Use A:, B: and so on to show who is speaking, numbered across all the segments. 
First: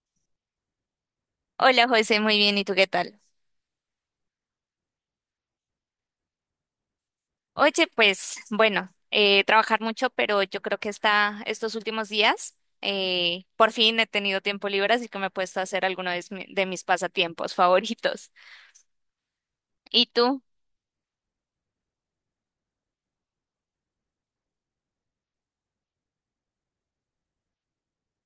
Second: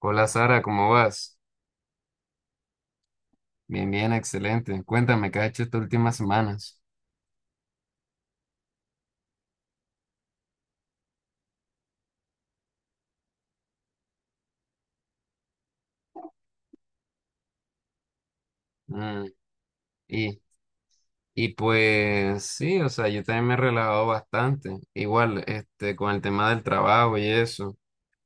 A: Hola Sara, ¿cómo vas?
B: Hola José, muy bien, ¿y tú qué tal?
A: Bien, bien, excelente. Cuéntame, ¿qué has hecho estas últimas semanas?
B: Oye, pues bueno, trabajar mucho, pero yo creo que está estos últimos días, por fin he tenido tiempo libre, así que me he puesto a hacer alguno de mis pasatiempos favoritos.
A: Mm.
B: ¿Y
A: y,
B: tú?
A: y pues sí, o sea, yo también me he relajado bastante. Igual, este, con el tema del trabajo y eso,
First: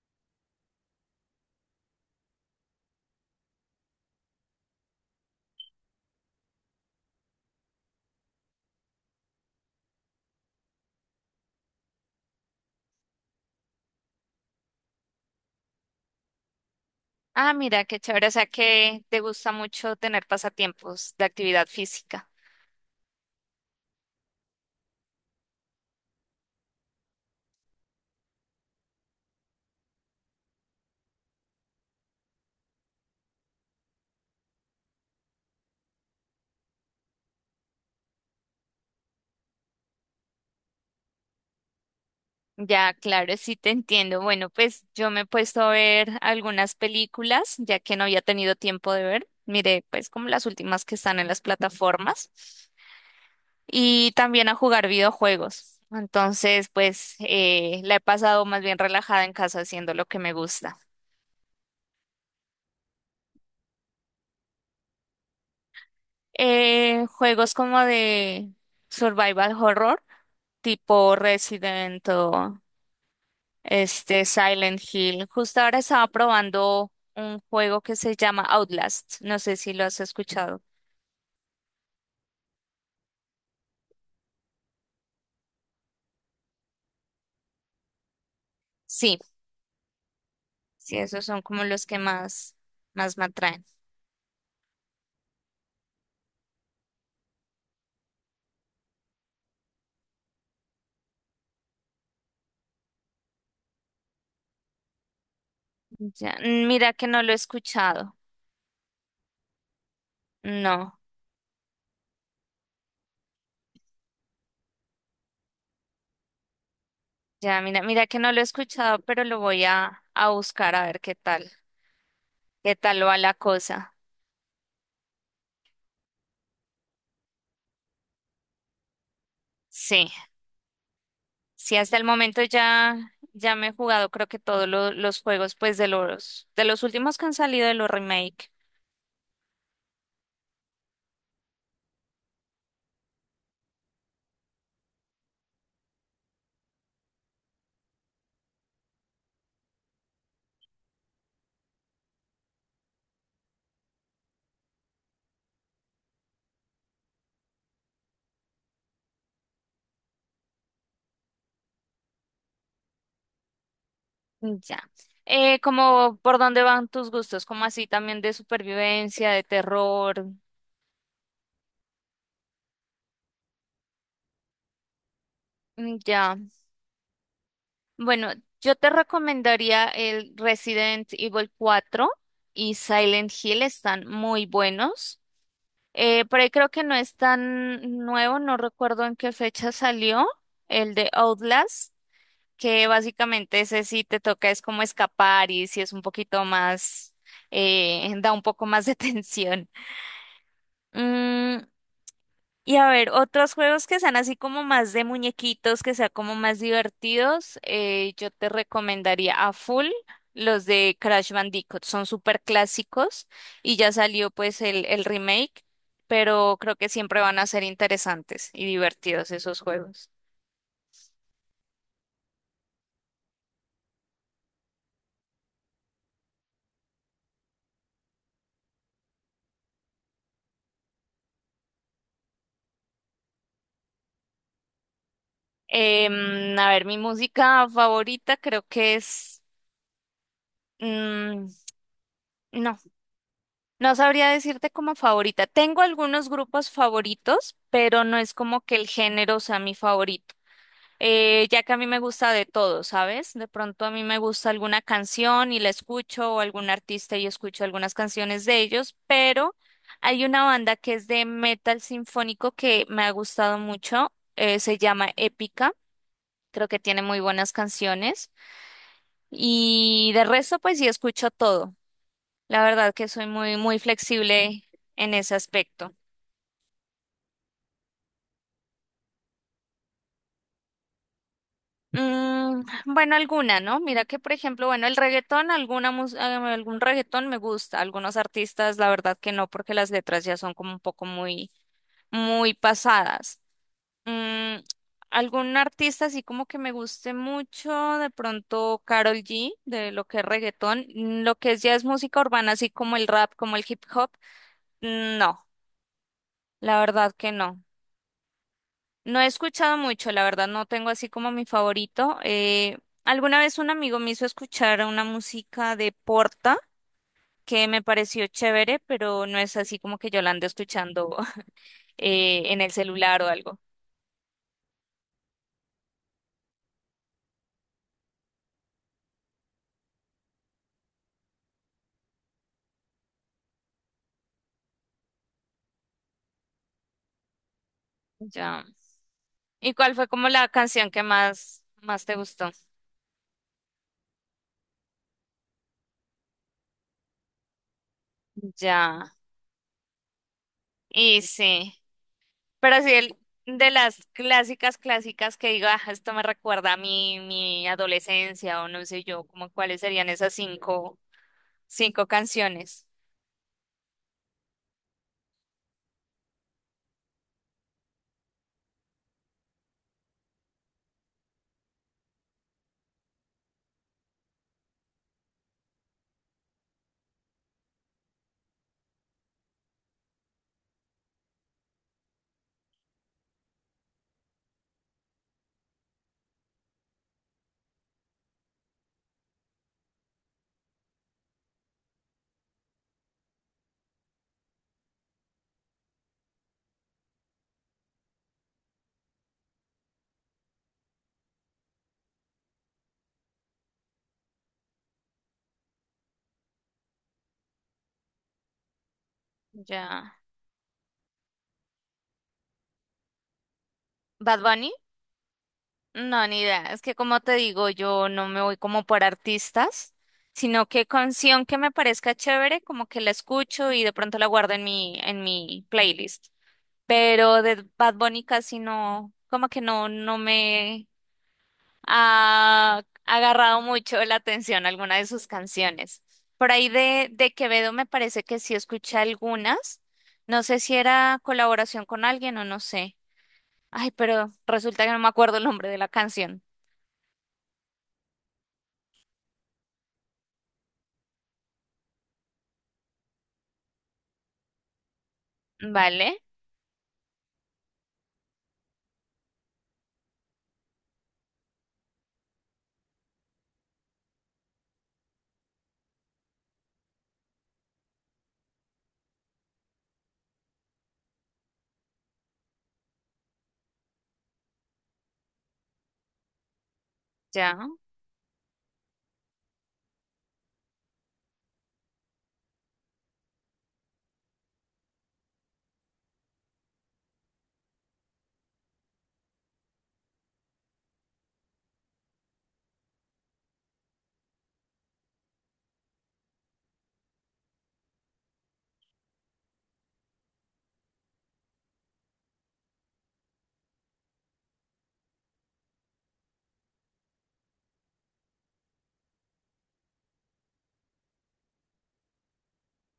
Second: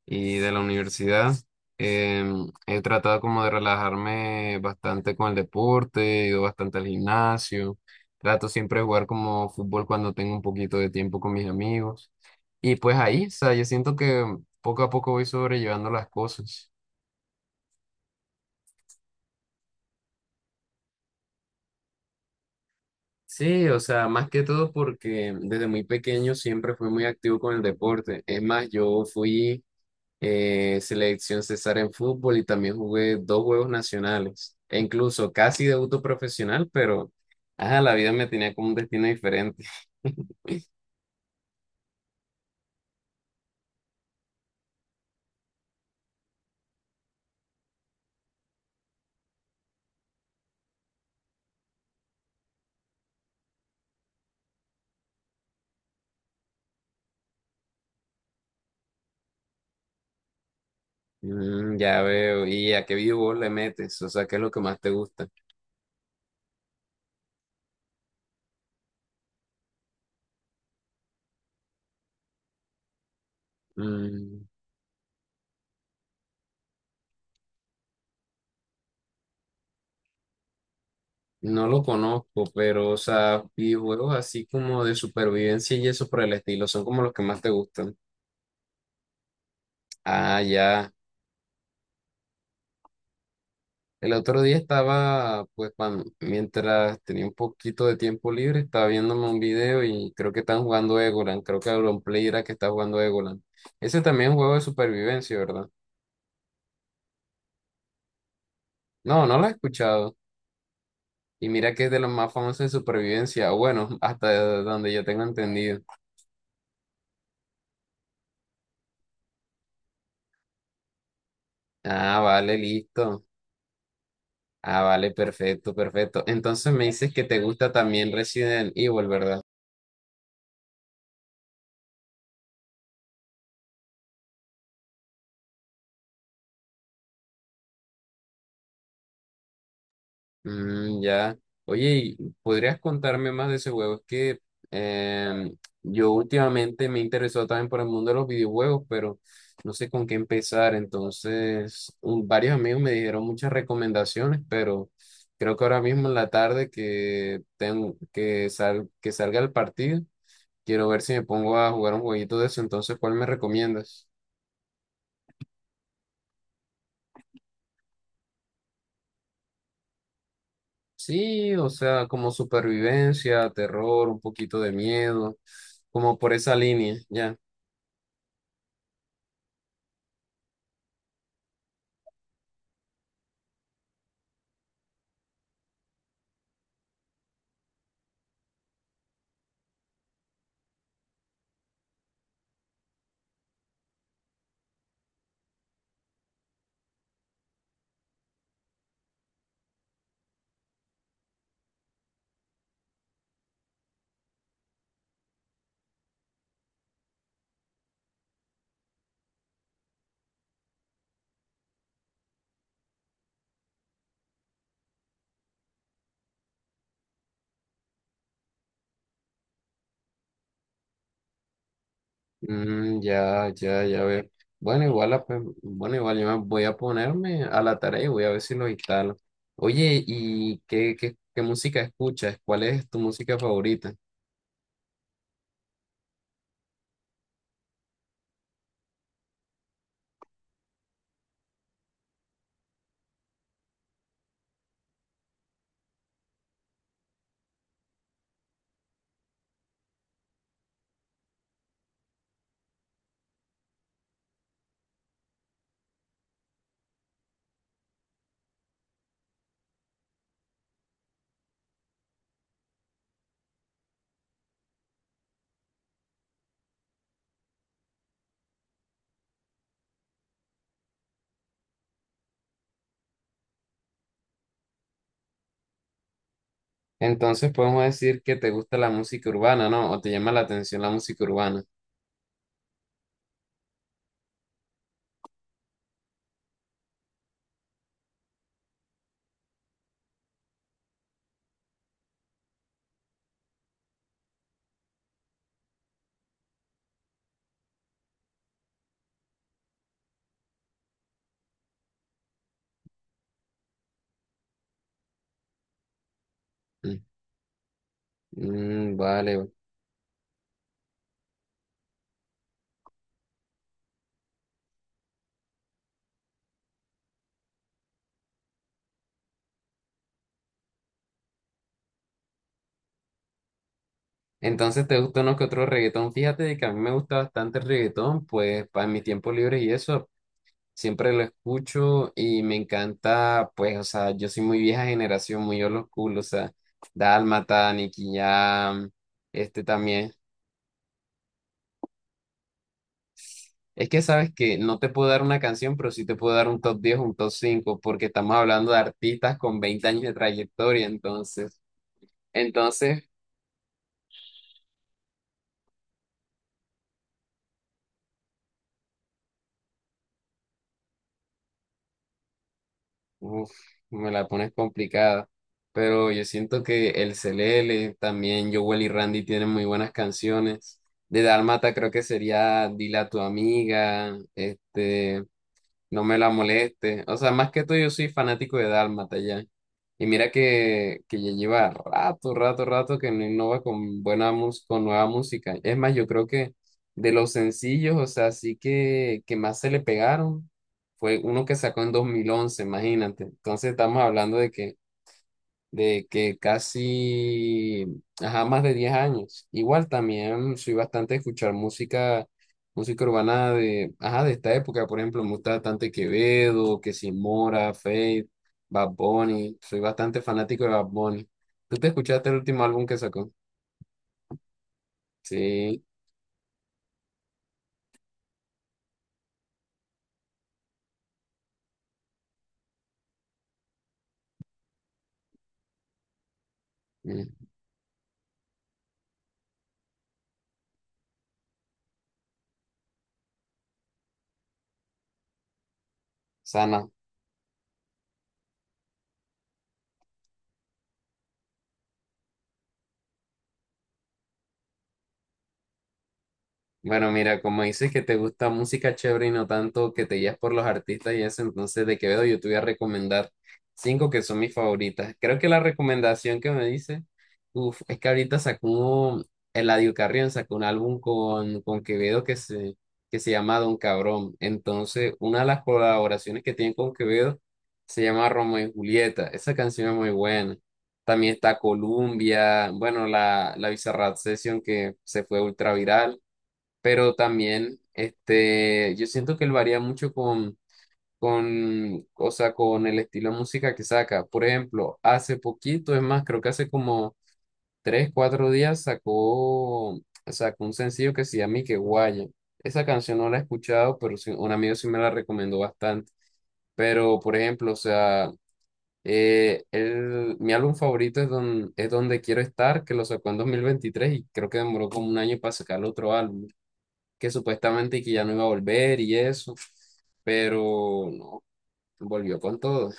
A: y de la universidad, he tratado como de relajarme bastante con el deporte, he ido bastante al gimnasio, trato siempre de jugar como fútbol cuando tengo un poquito de tiempo con mis amigos. Y pues ahí, o sea, yo siento que poco a poco voy sobrellevando las cosas.
B: Ah, mira, qué chévere, o sea que te gusta mucho tener pasatiempos de actividad física.
A: Sí, o sea, más que todo porque desde muy pequeño siempre fui muy activo con el deporte. Es más, yo fui selección César en fútbol y también jugué dos juegos nacionales. E incluso casi debuto profesional, pero ajá, la vida me tenía como un destino diferente.
B: Ya, claro, sí te entiendo. Bueno, pues yo me he puesto a ver algunas películas, ya que no había tenido tiempo de ver. Miré, pues como las últimas que están en las plataformas, y también a jugar videojuegos. Entonces, pues la he pasado más bien relajada en casa haciendo lo que me gusta.
A: Ya veo. ¿Y a qué videojuego le metes? O sea, ¿qué es lo que más te gusta?
B: Juegos como de survival horror, tipo Resident o este
A: Mm,
B: Silent Hill. Justo ahora estaba probando un juego que se llama Outlast. No sé si lo has escuchado.
A: no lo conozco, pero, o sea, videojuegos así como de supervivencia y eso por el estilo, son como los que más te gustan.
B: Sí,
A: Ah, ya.
B: sí, esos son como los que más, más me atraen.
A: El otro día estaba, pues, mientras tenía un poquito de tiempo libre, estaba viéndome un video y creo que están jugando Egoland. Creo que Auronplay era que está jugando Egoland. Ese también es un juego de supervivencia, ¿verdad?
B: Ya, mira que no lo he escuchado.
A: No, no lo he escuchado.
B: No.
A: Y mira que es de los más famosos de supervivencia. O Bueno, hasta donde yo tengo entendido.
B: Ya, mira, mira que no lo he escuchado, pero lo voy a buscar a ver
A: Ah, vale,
B: qué tal va
A: listo.
B: la cosa.
A: Ah, vale, perfecto, perfecto. Entonces me dices que te gusta también Resident Evil, ¿verdad?
B: Sí, sí, hasta el momento ya, ya me he jugado creo que todos los juegos, pues de los últimos que han salido de los remake.
A: Mm, ya. Oye, ¿Podrías contarme más de ese juego? Es que em, yo últimamente me he interesado también por el mundo de los videojuegos, pero no sé con qué empezar. Entonces, varios amigos me dijeron muchas recomendaciones, pero creo que ahora mismo en la tarde que tengo que salga el partido, quiero ver si me pongo a jugar un jueguito de eso. Entonces, ¿cuál me recomiendas?
B: Ya. Como, ¿por dónde van tus gustos? Como así también de supervivencia, de terror.
A: Sí, o sea, como supervivencia, terror, un poquito de miedo, como por
B: Ya.
A: esa línea, ya.
B: Bueno, yo te recomendaría el Resident Evil 4 y Silent Hill, están muy buenos. Por ahí creo que no es tan nuevo, no recuerdo en qué fecha salió el de Outlast, que básicamente ese sí te toca es como escapar y si es un poquito más, da un poco más de tensión. Mm, y a ver, otros juegos que sean así como más de muñequitos, que sean como más divertidos, yo te recomendaría a full los de Crash Bandicoot. Son súper clásicos y ya salió pues el remake, pero creo que siempre van a ser interesantes y divertidos esos juegos.
A: Mm, ya, ya, ya veo. Bueno, igual, yo me voy a ponerme a la tarea y voy a ver si lo instalo. Oye, ¿y qué música escuchas? ¿Cuál es tu música favorita?
B: A ver, mi música favorita creo que es... mm, no, no sabría decirte como favorita. Tengo algunos grupos favoritos, pero no es como que el género sea mi favorito. Ya que a mí me gusta de todo, ¿sabes? De pronto a mí me gusta alguna canción y la escucho, o algún artista y escucho algunas canciones de ellos, pero hay una banda que es de metal sinfónico que me ha gustado mucho, se llama Épica, creo que tiene muy buenas canciones y de resto pues sí escucho todo. La verdad que soy muy, muy flexible en ese aspecto.
A: Entonces podemos decir que te gusta la música urbana, ¿no? ¿O te llama la atención la música urbana?
B: Bueno, alguna, ¿no? Mira que, por ejemplo, bueno, el reggaetón, algún reggaetón me gusta, algunos artistas, la verdad que no, porque las letras ya son como un poco muy, muy pasadas. Mm, algún artista así como que me guste mucho, de pronto Carol G, de lo que es reggaetón. Lo que es ya es música urbana, así como el rap, como el hip hop, no, la
A: Mm,
B: verdad que no.
A: mm,
B: No he
A: vale.
B: escuchado mucho, la verdad, no tengo así como mi favorito. Alguna vez un amigo me hizo escuchar una música de Porta que me pareció chévere, pero no es así como que yo la ando escuchando en el celular o algo.
A: Entonces, ¿te gusta uno que otro reggaetón? Fíjate de que a mí me gusta bastante el reggaetón, pues para mi tiempo libre y eso, siempre lo escucho y me encanta, pues, o sea, yo soy muy vieja generación, muy old school, o sea, Dálmata, Nicky
B: Ya.
A: Jam, este
B: ¿Y cuál fue
A: también.
B: como la canción que más, más te gustó?
A: Es que sabes que no te puedo dar una canción, pero sí te puedo dar un top 10, un top 5 porque estamos hablando de
B: Ya.
A: artistas con 20 años de trayectoria,
B: Y
A: entonces.
B: sí, pero sí
A: Entonces,
B: de las clásicas, clásicas que digo, ah, esto me recuerda a mi adolescencia o no sé yo, como cuáles serían esas cinco canciones.
A: uf, me la pones complicada. Pero yo siento que el Celele, también Jowell y Randy tienen muy buenas canciones. De Dálmata creo que sería Dile a tu amiga, este, no me la moleste. O sea, más que todo yo soy fanático de Dálmata ya. Y mira que ya lleva rato, rato, rato que no innova con nueva música. Es más, yo creo que de los sencillos, o sea, sí que más se le pegaron fue uno que sacó en 2011, imagínate. Entonces estamos hablando de que casi, ajá, más de 10 años. Igual también soy bastante a escuchar música urbana de, ajá, de esta época, por ejemplo, me gusta bastante Quevedo, que si Mora, Feid, Bad Bunny, soy
B: Ya.
A: bastante fanático de Bad Bunny. ¿Tú te escuchaste el último álbum que sacó?
B: ¿Bad Bunny?
A: Sí.
B: No, ni idea. Es que como te digo, yo no me voy como por artistas, sino que canción que me parezca chévere, como que la escucho y de pronto la guardo en mi, playlist. Pero
A: Mm.
B: de Bad Bunny casi no, como que no, no me ha agarrado mucho la atención alguna de sus canciones. Por ahí
A: Sana.
B: de Quevedo me parece que sí escuché algunas. No sé si era colaboración con alguien o no sé. Ay, pero resulta que no me acuerdo el nombre de la canción.
A: Bueno, mira, como dices que te gusta música chévere y no tanto que te guías por los artistas y eso, entonces de Quevedo yo te voy a recomendar cinco que son mis favoritas. Creo que la
B: Vale,
A: recomendación que me dice, uf, es que ahorita sacó un, Eladio Carrión sacó un álbum con Quevedo que se llama Don Cabrón. Entonces, una de las colaboraciones que tiene con Quevedo se llama Romeo y Julieta. Esa canción es muy buena. También está Columbia, bueno, la Bizarrap Session que se fue ultra viral, pero
B: ya.
A: también este, yo siento que él varía mucho o sea, con el estilo de música que saca. Por ejemplo, hace poquito, es más, creo que hace como 3, 4 días sacó un sencillo que se llama Que Guaya. Esa canción no la he escuchado, pero un amigo sí me la recomendó bastante. Pero, por ejemplo, o sea, mi álbum favorito es Donde Quiero Estar, que lo sacó en 2023 y creo que demoró como un año para sacar el otro álbum que supuestamente que ya no iba a volver y eso, pero no, volvió con todo.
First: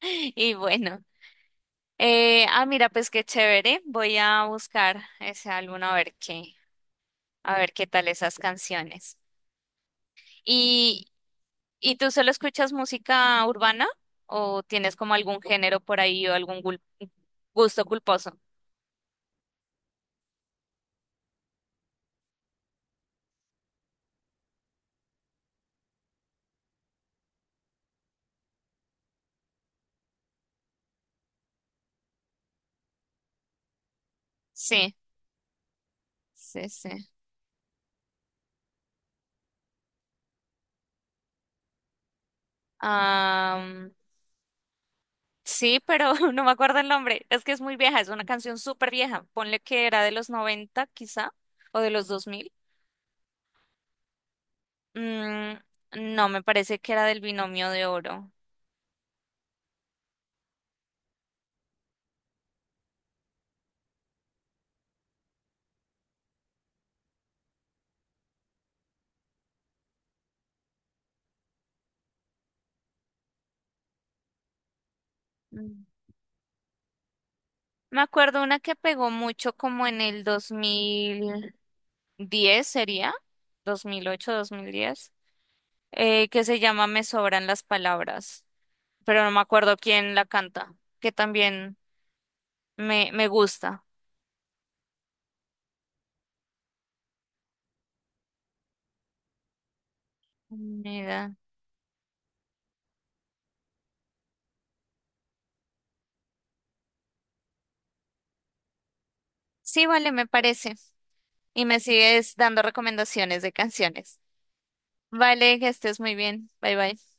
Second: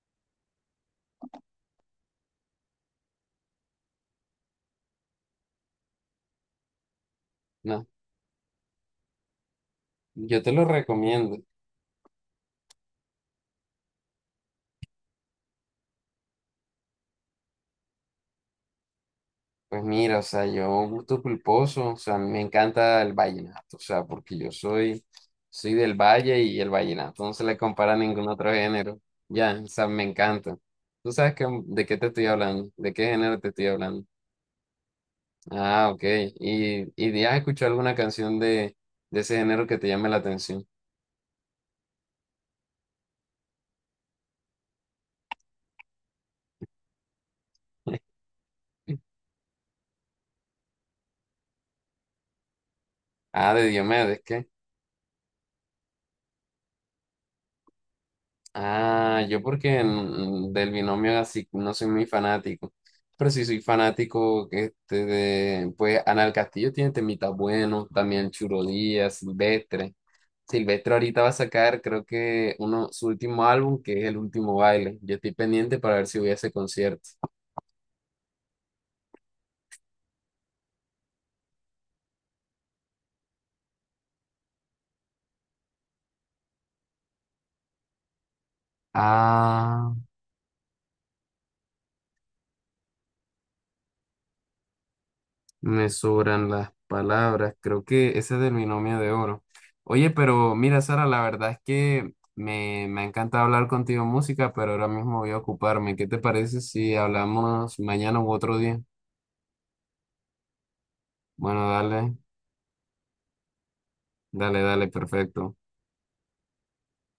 B: Y bueno, ah, mira, pues qué chévere. Voy a buscar ese álbum a ver qué, a ver
A: No,
B: qué tal esas canciones.
A: yo te lo
B: ¿Y,
A: recomiendo.
B: y tú solo escuchas música urbana o tienes como algún género por ahí o algún gusto culposo?
A: Pues mira, o sea, yo gusto culposo, o sea, a mí me encanta el vallenato, o sea, porque yo soy del valle y el vallenato no se le compara a ningún otro género. Ya, o sea, me encanta. ¿Tú sabes de qué te estoy hablando? ¿De qué género te estoy hablando?
B: Sí,
A: Ah, ok.
B: sí,
A: ¿Y,
B: sí.
A: y has escuchado alguna canción de ese género que te llame la atención?
B: Sí, pero no me acuerdo el nombre. Es que es muy vieja, es una canción súper vieja. Ponle que era de los 90, quizá, o de los 2000.
A: Ah, de Diomedes, ¿qué?
B: Mm, no, me parece que era del Binomio de Oro.
A: Ah, yo porque del binomio así no soy muy fanático, pero sí soy fanático este de, pues Anal Castillo tiene temitas buenos, también Churo Díaz, Silvestre. Silvestre ahorita va a sacar creo que su último álbum que es El Último Baile. Yo estoy pendiente
B: Mm.
A: para ver si voy a ese concierto.
B: Me acuerdo una que pegó mucho como en el 2010 sería, 2008, 2010, que se llama Me sobran las palabras, pero no me acuerdo
A: Ah.
B: quién la canta, que también me gusta.
A: Me sobran las palabras, creo que ese es del binomio de oro. Oye, pero mira, Sara, la
B: Mira.
A: verdad es que me ha encantado hablar contigo en música, pero ahora mismo voy a ocuparme. ¿Qué te parece si hablamos mañana u otro día?
B: Sí, vale, me parece, y
A: Bueno,
B: me
A: dale,
B: sigues dando recomendaciones de canciones.
A: dale, dale, perfecto.
B: Vale, que estés muy bien. Bye bye.